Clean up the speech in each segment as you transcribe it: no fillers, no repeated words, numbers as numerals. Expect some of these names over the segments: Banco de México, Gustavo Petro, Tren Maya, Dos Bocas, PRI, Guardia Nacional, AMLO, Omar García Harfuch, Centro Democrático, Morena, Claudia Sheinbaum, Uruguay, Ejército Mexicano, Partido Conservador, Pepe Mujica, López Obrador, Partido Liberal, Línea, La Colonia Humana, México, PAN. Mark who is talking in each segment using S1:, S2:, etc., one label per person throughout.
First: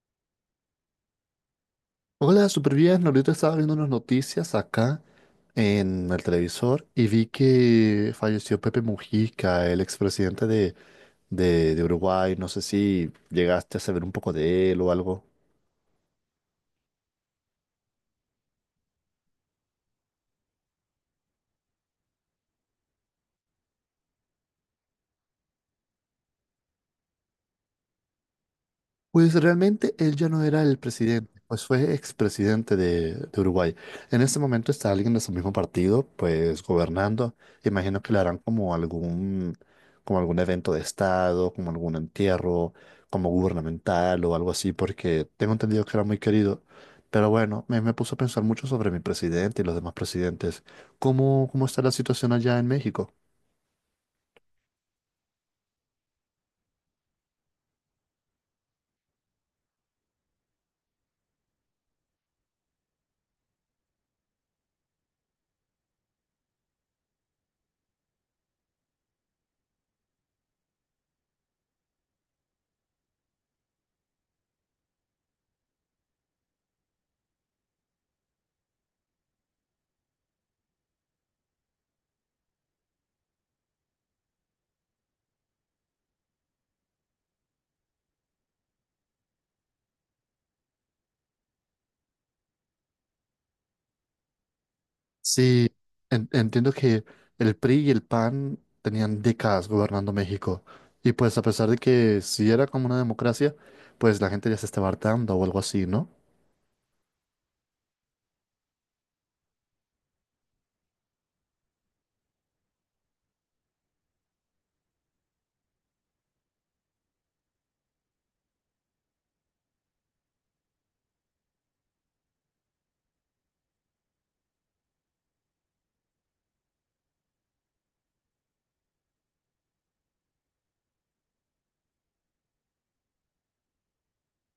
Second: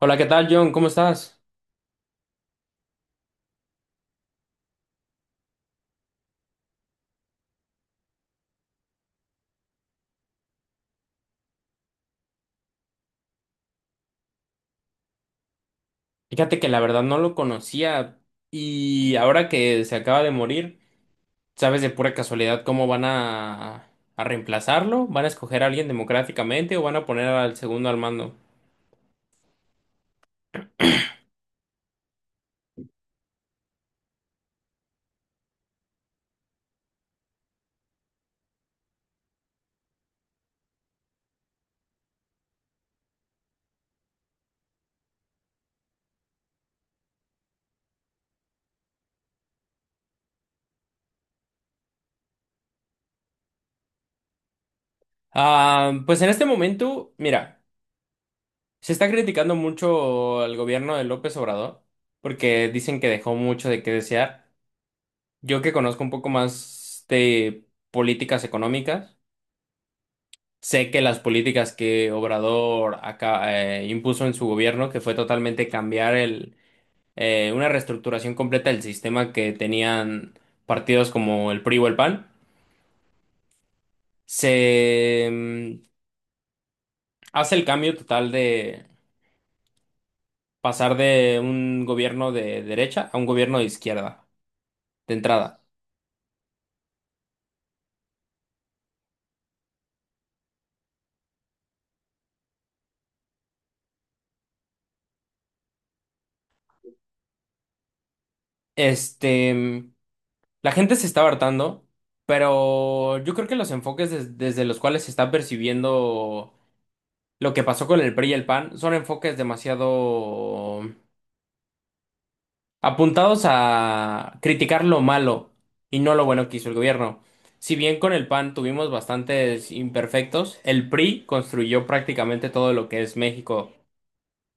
S1: Hola, ¿qué tal, John? ¿Cómo estás?
S2: Hola, súper bien. Ahorita estaba viendo unas noticias acá en el televisor y vi que falleció Pepe Mujica, el expresidente de Uruguay. No sé si llegaste a saber un poco de él o algo.
S1: Fíjate que la verdad no lo conocía y ahora que se acaba de morir, ¿sabes de pura casualidad cómo van a reemplazarlo? ¿Van a escoger a alguien democráticamente o van a poner al segundo al mando?
S2: Pues realmente él ya no era el presidente, pues fue expresidente de Uruguay. En este momento está alguien de su mismo partido, pues gobernando. Imagino que le harán como algún evento de estado, como algún entierro, como gubernamental o algo así, porque tengo entendido que era muy querido. Pero bueno, me puso a pensar mucho sobre mi presidente y los demás presidentes. Cómo está la situación allá en México?
S1: Pues en este momento, mira, se está criticando mucho al gobierno de López Obrador porque dicen que dejó mucho de qué desear. Yo que conozco un poco más de políticas económicas. Sé que las políticas que Obrador acá, impuso en su gobierno, que fue totalmente cambiar el, una reestructuración completa del sistema que tenían partidos como el PRI o el PAN, se mm, hace el cambio total de pasar de un gobierno de derecha a un gobierno de izquierda, de entrada.
S2: Sí, entiendo que el PRI y el PAN tenían décadas gobernando México y pues a pesar de que sí era como una democracia, pues la gente ya se estaba hartando o algo así, ¿no?
S1: Este, mm, la gente se está hartando, pero yo creo que los enfoques desde los cuales se está percibiendo lo que pasó con el PRI y el PAN son enfoques demasiado apuntados a criticar lo malo y no lo bueno que hizo el gobierno. Si bien con el PAN tuvimos bastantes imperfectos, el PRI construyó prácticamente todo lo que es México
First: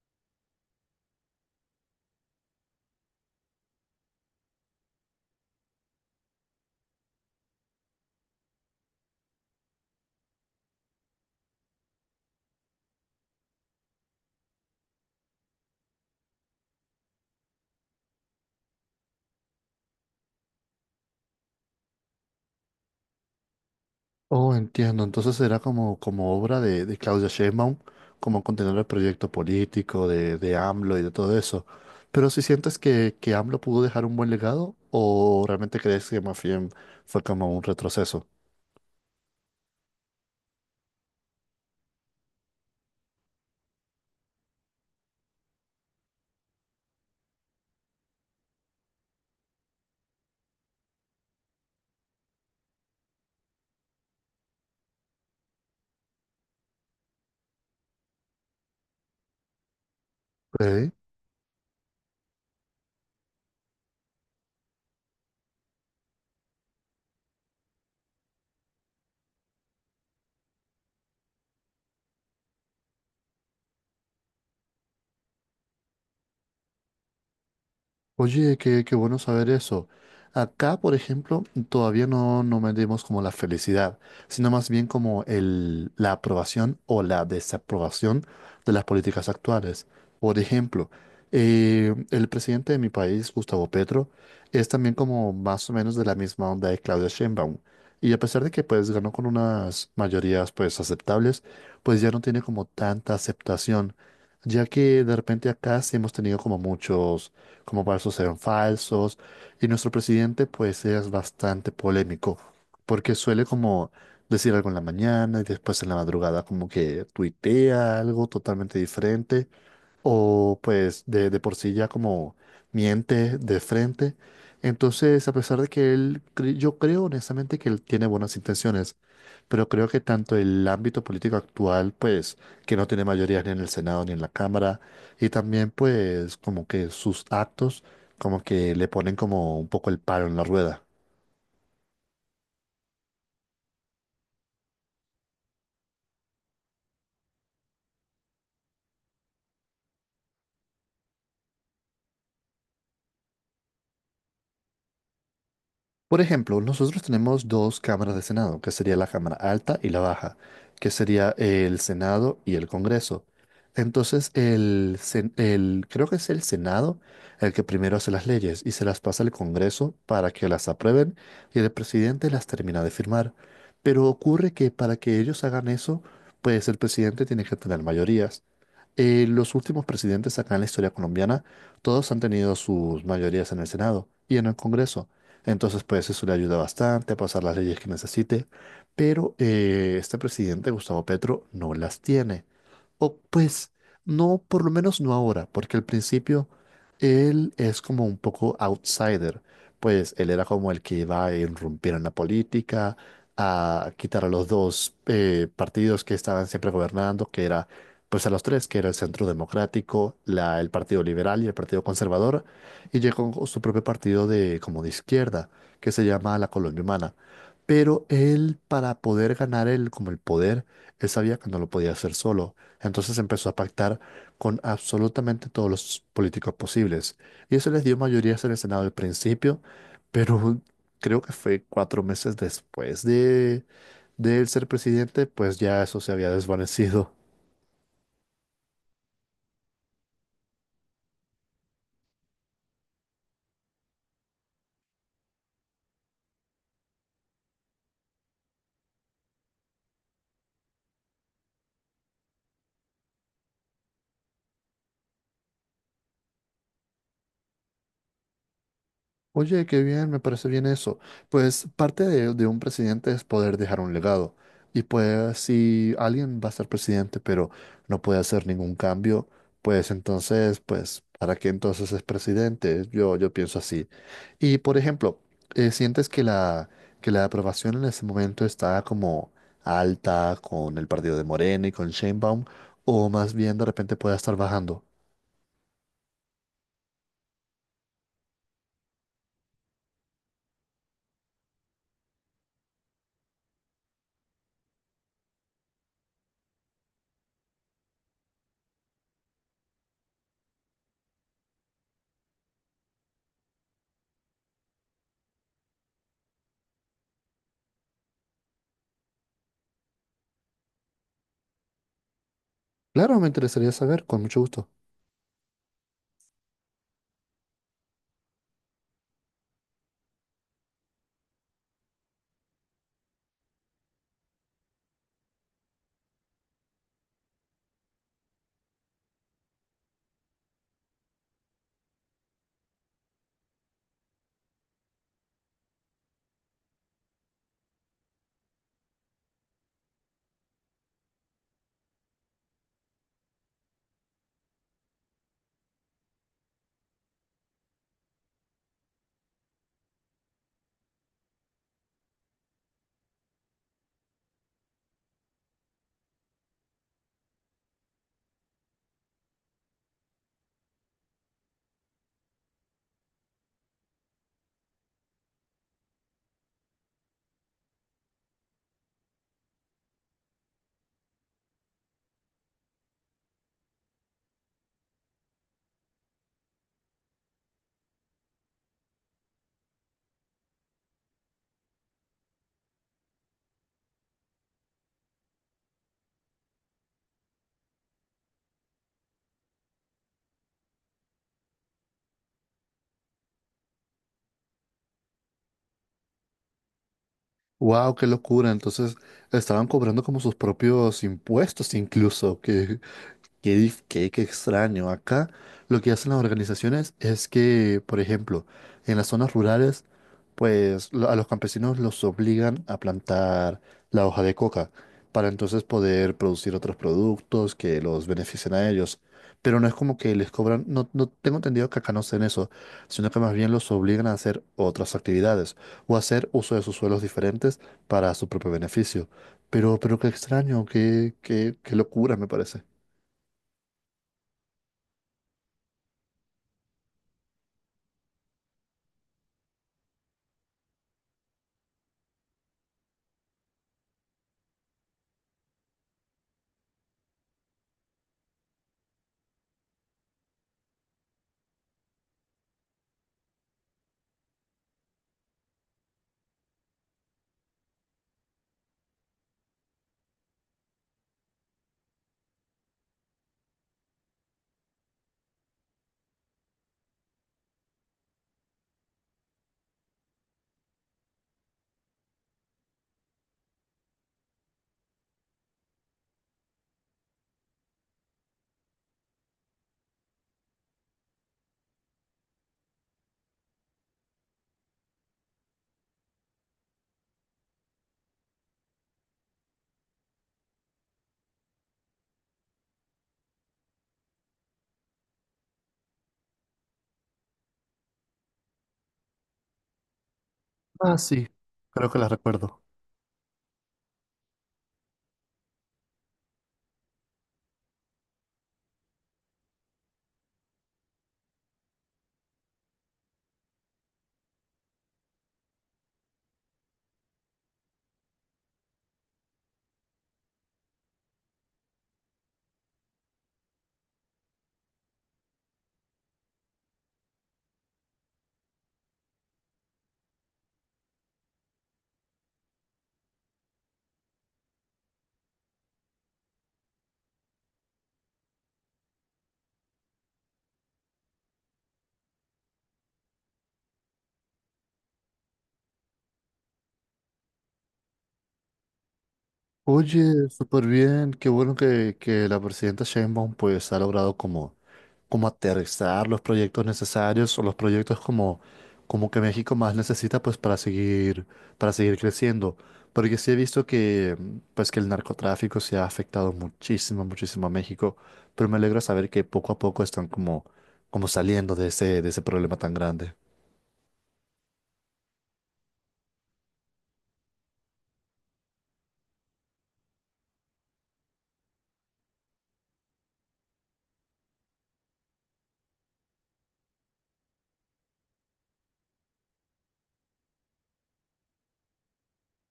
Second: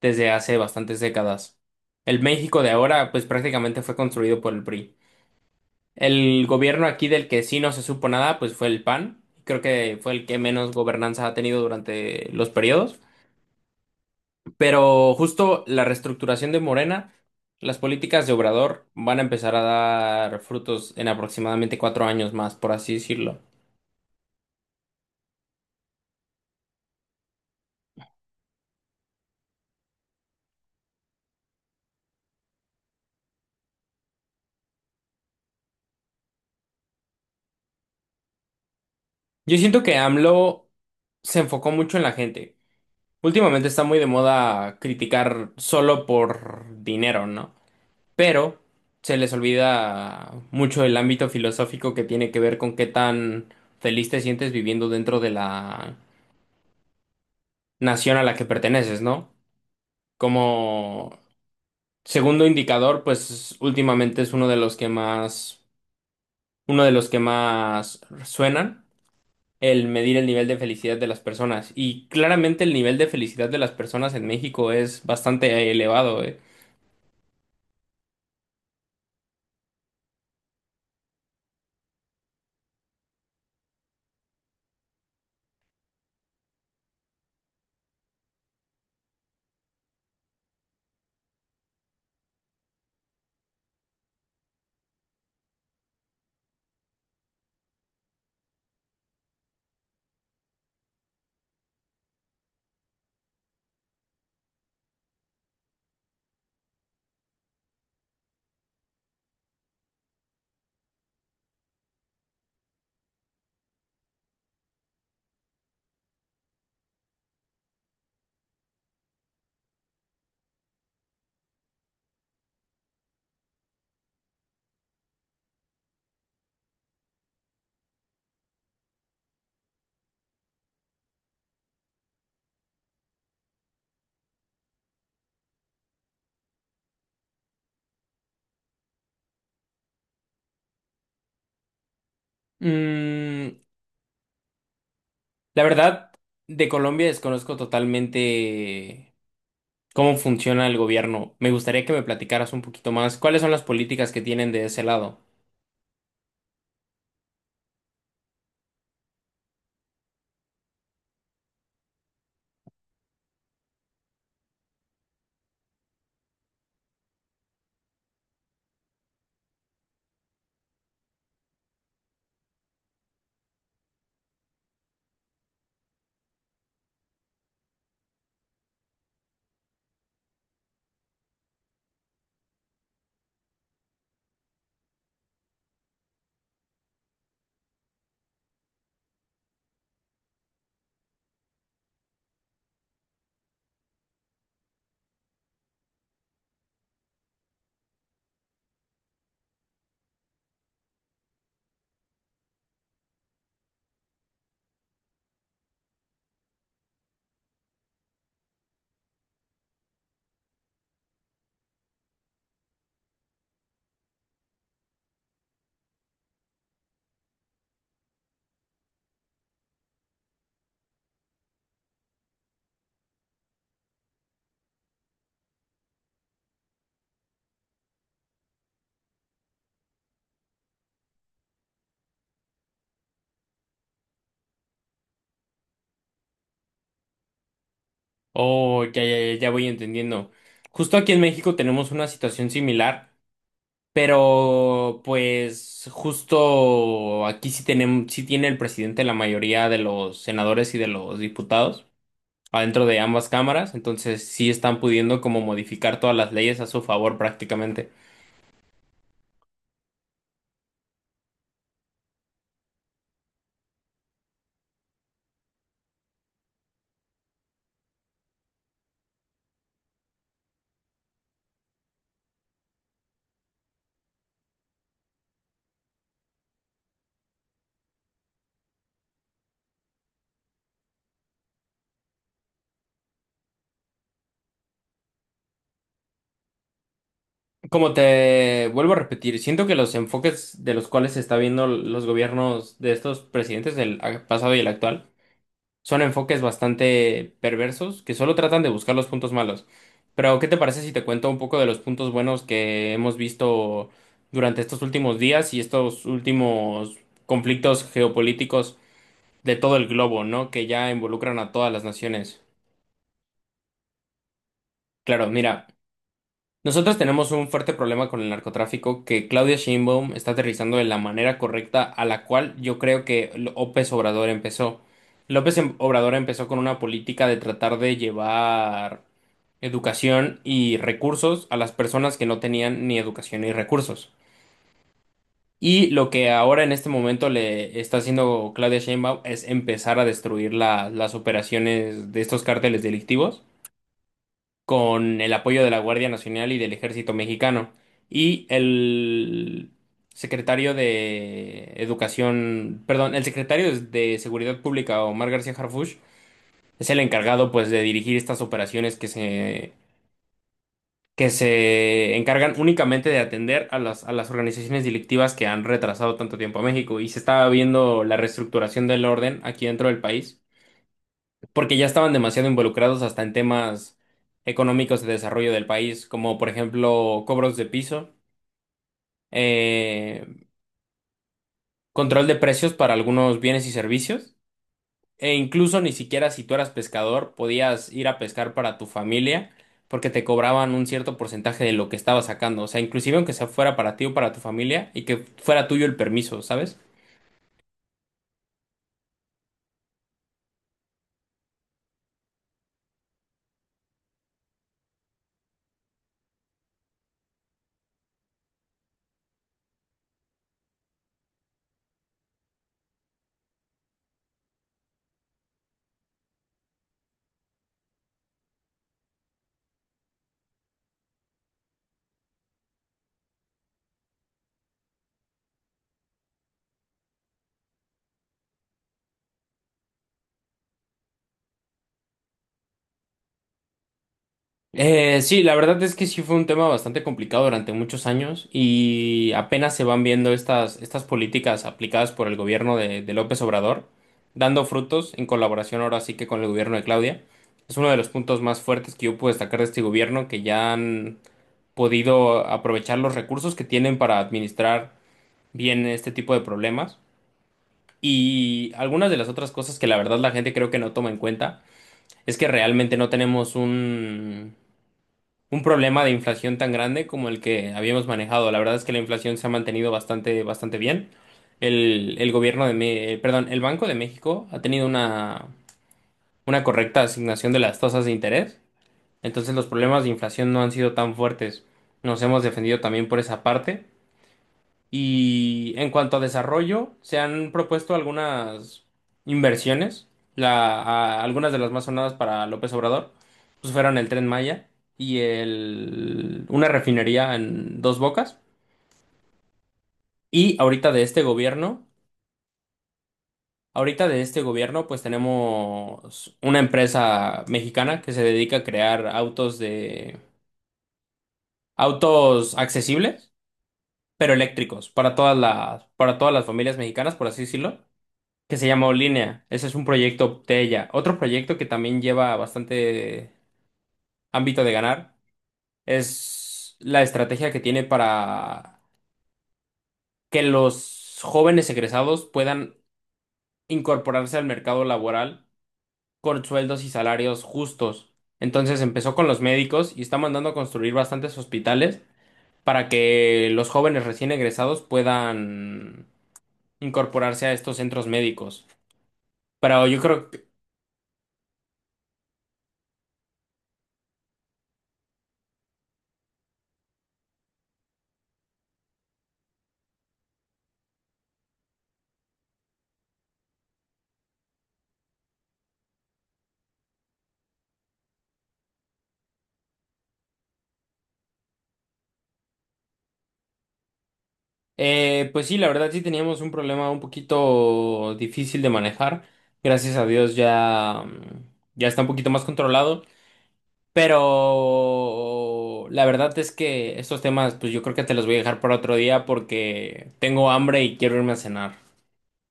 S1: desde hace bastantes décadas. El México de ahora, pues prácticamente fue construido por el PRI. El gobierno aquí del que sí no se supo nada, pues fue el PAN. Creo que fue el que menos gobernanza ha tenido durante los periodos. Pero justo la reestructuración de Morena, las políticas de Obrador van a empezar a dar frutos en aproximadamente cuatro años más, por así decirlo.
S2: Oh, entiendo, entonces era como obra de Claudia Sheinbaum, como continuar el proyecto político de AMLO y de todo eso. Pero si sientes que AMLO pudo dejar un buen legado o realmente crees que más bien fue como un retroceso?
S1: Yo siento que AMLO se enfocó mucho en la gente. Últimamente está muy de moda criticar solo por dinero, ¿no? Pero se les olvida mucho el ámbito filosófico que tiene que ver con qué tan feliz te sientes viviendo dentro de la nación a la que perteneces, ¿no?
S2: Ok.
S1: Como segundo indicador, pues últimamente es uno de los que más suenan, el medir el nivel de felicidad de las personas. Y claramente el nivel de felicidad de las personas en México es bastante elevado, eh.
S2: Oye, qué bueno saber eso. Acá, por ejemplo, todavía no medimos como la felicidad, sino más bien como el, la aprobación o la desaprobación de las políticas actuales. Por ejemplo, el presidente de mi país, Gustavo Petro, es también como más o menos de la misma onda de Claudia Sheinbaum. Y a pesar de que pues ganó con unas mayorías pues aceptables, pues ya no tiene como tanta aceptación, ya que de repente acá sí hemos tenido como muchos como falsos eran falsos. Y nuestro presidente pues es bastante polémico, porque suele como decir algo en la mañana y después en la madrugada como que tuitea algo totalmente diferente, o pues de por sí ya como miente de frente. Entonces, a pesar de que él, yo creo honestamente que él tiene buenas intenciones, pero creo que tanto el ámbito político actual, pues, que no tiene mayoría ni en el Senado ni en la Cámara, y también, pues, como que sus actos, como que le ponen como un poco el palo en la rueda.
S1: Mm, la verdad, de Colombia desconozco totalmente cómo funciona el gobierno. Me gustaría que me platicaras un poquito más cuáles son las políticas que tienen de ese lado.
S2: Por ejemplo, nosotros tenemos dos cámaras de Senado, que sería la Cámara Alta y la Baja, que sería el Senado y el Congreso. Entonces, creo que es el Senado el que primero hace las leyes y se las pasa al Congreso para que las aprueben y el presidente las termina de firmar. Pero ocurre que para que ellos hagan eso, pues el presidente tiene que tener mayorías. Los últimos presidentes acá en la historia colombiana, todos han tenido sus mayorías en el Senado y en el Congreso. Entonces, pues eso le ayuda bastante a pasar las leyes que necesite. Pero este presidente, Gustavo Petro, no las tiene. O pues no, por lo menos no ahora, porque al principio él es como un poco outsider, pues él era como el que iba a irrumpir en la política, a quitar a los dos partidos que estaban siempre gobernando, pues a los tres, que era el Centro Democrático, el Partido Liberal y el Partido Conservador, y llegó con su propio partido de como de izquierda, que se llama La Colonia Humana. Pero él, para poder ganar como el poder, él sabía que no lo podía hacer solo. Entonces empezó a pactar con absolutamente todos los políticos posibles. Y eso les dio mayorías en el Senado al principio, pero creo que fue cuatro meses después de él ser presidente, pues ya eso se había desvanecido.
S1: Oh, ya, ya, ya voy entendiendo. Justo aquí en México tenemos una situación similar. Pero pues justo aquí sí tenemos, sí tiene el presidente la mayoría de los senadores y de los diputados adentro de ambas cámaras, entonces sí están pudiendo como modificar todas las leyes a su favor prácticamente.
S2: Oye, qué bien, me parece bien eso. Pues parte de un presidente es poder dejar un legado. Y pues si alguien va a ser presidente pero no puede hacer ningún cambio, pues entonces, pues, ¿para qué entonces es presidente? Yo pienso así. Y por ejemplo, ¿sientes que que la aprobación en ese momento está como alta con el partido de Morena y con Sheinbaum? ¿O más bien de repente puede estar bajando?
S1: Como te vuelvo a repetir, siento que los enfoques de los cuales se está viendo los gobiernos de estos presidentes, el pasado y el actual, son enfoques bastante perversos que solo tratan de buscar los puntos malos. Pero, ¿qué te parece si te cuento un poco de los puntos buenos que hemos visto durante estos últimos días y estos últimos conflictos geopolíticos de todo el globo, ¿no? Que ya involucran a todas las naciones.
S2: Claro, me interesaría saber, con mucho gusto.
S1: Claro, mira. Nosotros tenemos un fuerte problema con el narcotráfico que Claudia Sheinbaum está aterrizando de la manera correcta a la cual yo creo que López Obrador empezó. Obrador empezó con una política de tratar de llevar educación y recursos a las personas que no tenían ni educación ni recursos. Y lo que ahora en este momento le está haciendo Claudia Sheinbaum es empezar a destruir las operaciones de estos cárteles delictivos con el apoyo de la Guardia Nacional y del Ejército Mexicano. Y el secretario de Educación, perdón, el secretario de Seguridad Pública, Omar García Harfuch, es el encargado pues de dirigir estas operaciones que se encargan únicamente de atender a a las organizaciones delictivas que han retrasado tanto tiempo a México. Y se estaba viendo la reestructuración del orden aquí dentro del país porque ya estaban demasiado involucrados hasta en temas económicos de desarrollo del país, como por ejemplo cobros de piso, eh, control de precios para algunos bienes y servicios, e incluso ni siquiera si tú eras pescador podías ir a pescar para tu familia porque te cobraban un cierto porcentaje de lo que estabas sacando, o sea, inclusive aunque sea fuera para ti o para tu familia y que fuera tuyo el permiso, ¿sabes?
S2: Wow, qué locura. Entonces estaban cobrando como sus propios impuestos incluso, que qué extraño. Acá lo que hacen las organizaciones es que, por ejemplo, en las zonas rurales, pues a los campesinos los obligan a plantar la hoja de coca para entonces poder producir otros productos que los beneficien a ellos. Pero no es como que les cobran, no, no tengo entendido que acá no hacen eso, sino que más bien los obligan a hacer otras actividades o hacer uso de sus suelos diferentes para su propio beneficio. Pero qué extraño, qué locura me parece.
S1: Sí, la verdad es que sí fue un tema bastante complicado durante muchos años y apenas se van viendo estas políticas aplicadas por el gobierno de López Obrador, dando frutos en colaboración ahora sí que con el gobierno de Claudia. Es uno de los puntos más fuertes que yo puedo destacar de este gobierno, que ya han podido aprovechar los recursos que tienen para administrar bien este tipo de problemas. Y algunas de las otras cosas que la verdad la gente creo que no toma en cuenta es que realmente no tenemos un problema de inflación tan grande como el que habíamos manejado. La verdad es que la inflación se ha mantenido bastante bien. El gobierno de, perdón, el Banco de México ha tenido una correcta asignación de las tasas de interés. Entonces los problemas de inflación no han sido tan fuertes. Nos hemos defendido también por esa parte. Y en cuanto a desarrollo, se han propuesto algunas inversiones. Algunas de las más sonadas para López Obrador, pues fueron el Tren Maya y una refinería en Dos Bocas. Y ahorita
S2: Ah,
S1: de este
S2: sí,
S1: gobierno,
S2: creo que la recuerdo.
S1: Ahorita de este gobierno, pues tenemos una empresa mexicana que se dedica a crear autos de, autos accesibles, pero eléctricos para para todas las familias mexicanas, por así decirlo. Que se llamó Línea. Ese es un proyecto de ella. Otro proyecto que también lleva bastante ámbito de ganar es la estrategia que tiene para que los jóvenes egresados puedan incorporarse al mercado laboral con sueldos y salarios justos. Entonces empezó con los médicos y está mandando a construir bastantes hospitales para que los jóvenes recién egresados puedan incorporarse a estos centros médicos. Pero yo
S2: Oye,
S1: creo.
S2: súper bien, qué bueno que la presidenta Sheinbaum pues ha logrado como aterrizar los proyectos necesarios o los proyectos como que México más necesita pues para seguir creciendo. Porque sí he visto que pues que el narcotráfico se ha afectado muchísimo, muchísimo a México, pero me alegra saber que poco a poco están como, como saliendo de ese problema tan grande.
S1: Pues sí, la verdad sí teníamos un problema un poquito difícil de manejar. Gracias a Dios ya, ya está un poquito más controlado. Pero la verdad es que estos temas, pues yo creo que te los voy a dejar para otro día porque tengo hambre y quiero irme a cenar.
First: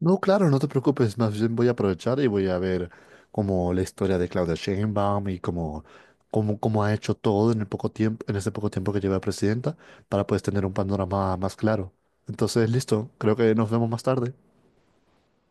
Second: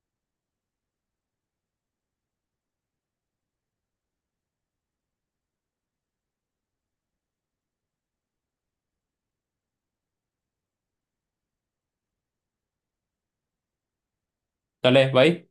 S2: No, claro, no te preocupes, más bien voy a aprovechar y voy a ver como la historia de Claudia Sheinbaum y cómo ha hecho todo en el poco tiempo, en ese poco tiempo que lleva presidenta, para pues tener un panorama más claro. Entonces, listo, creo que nos vemos más tarde.
S1: Dale, bye.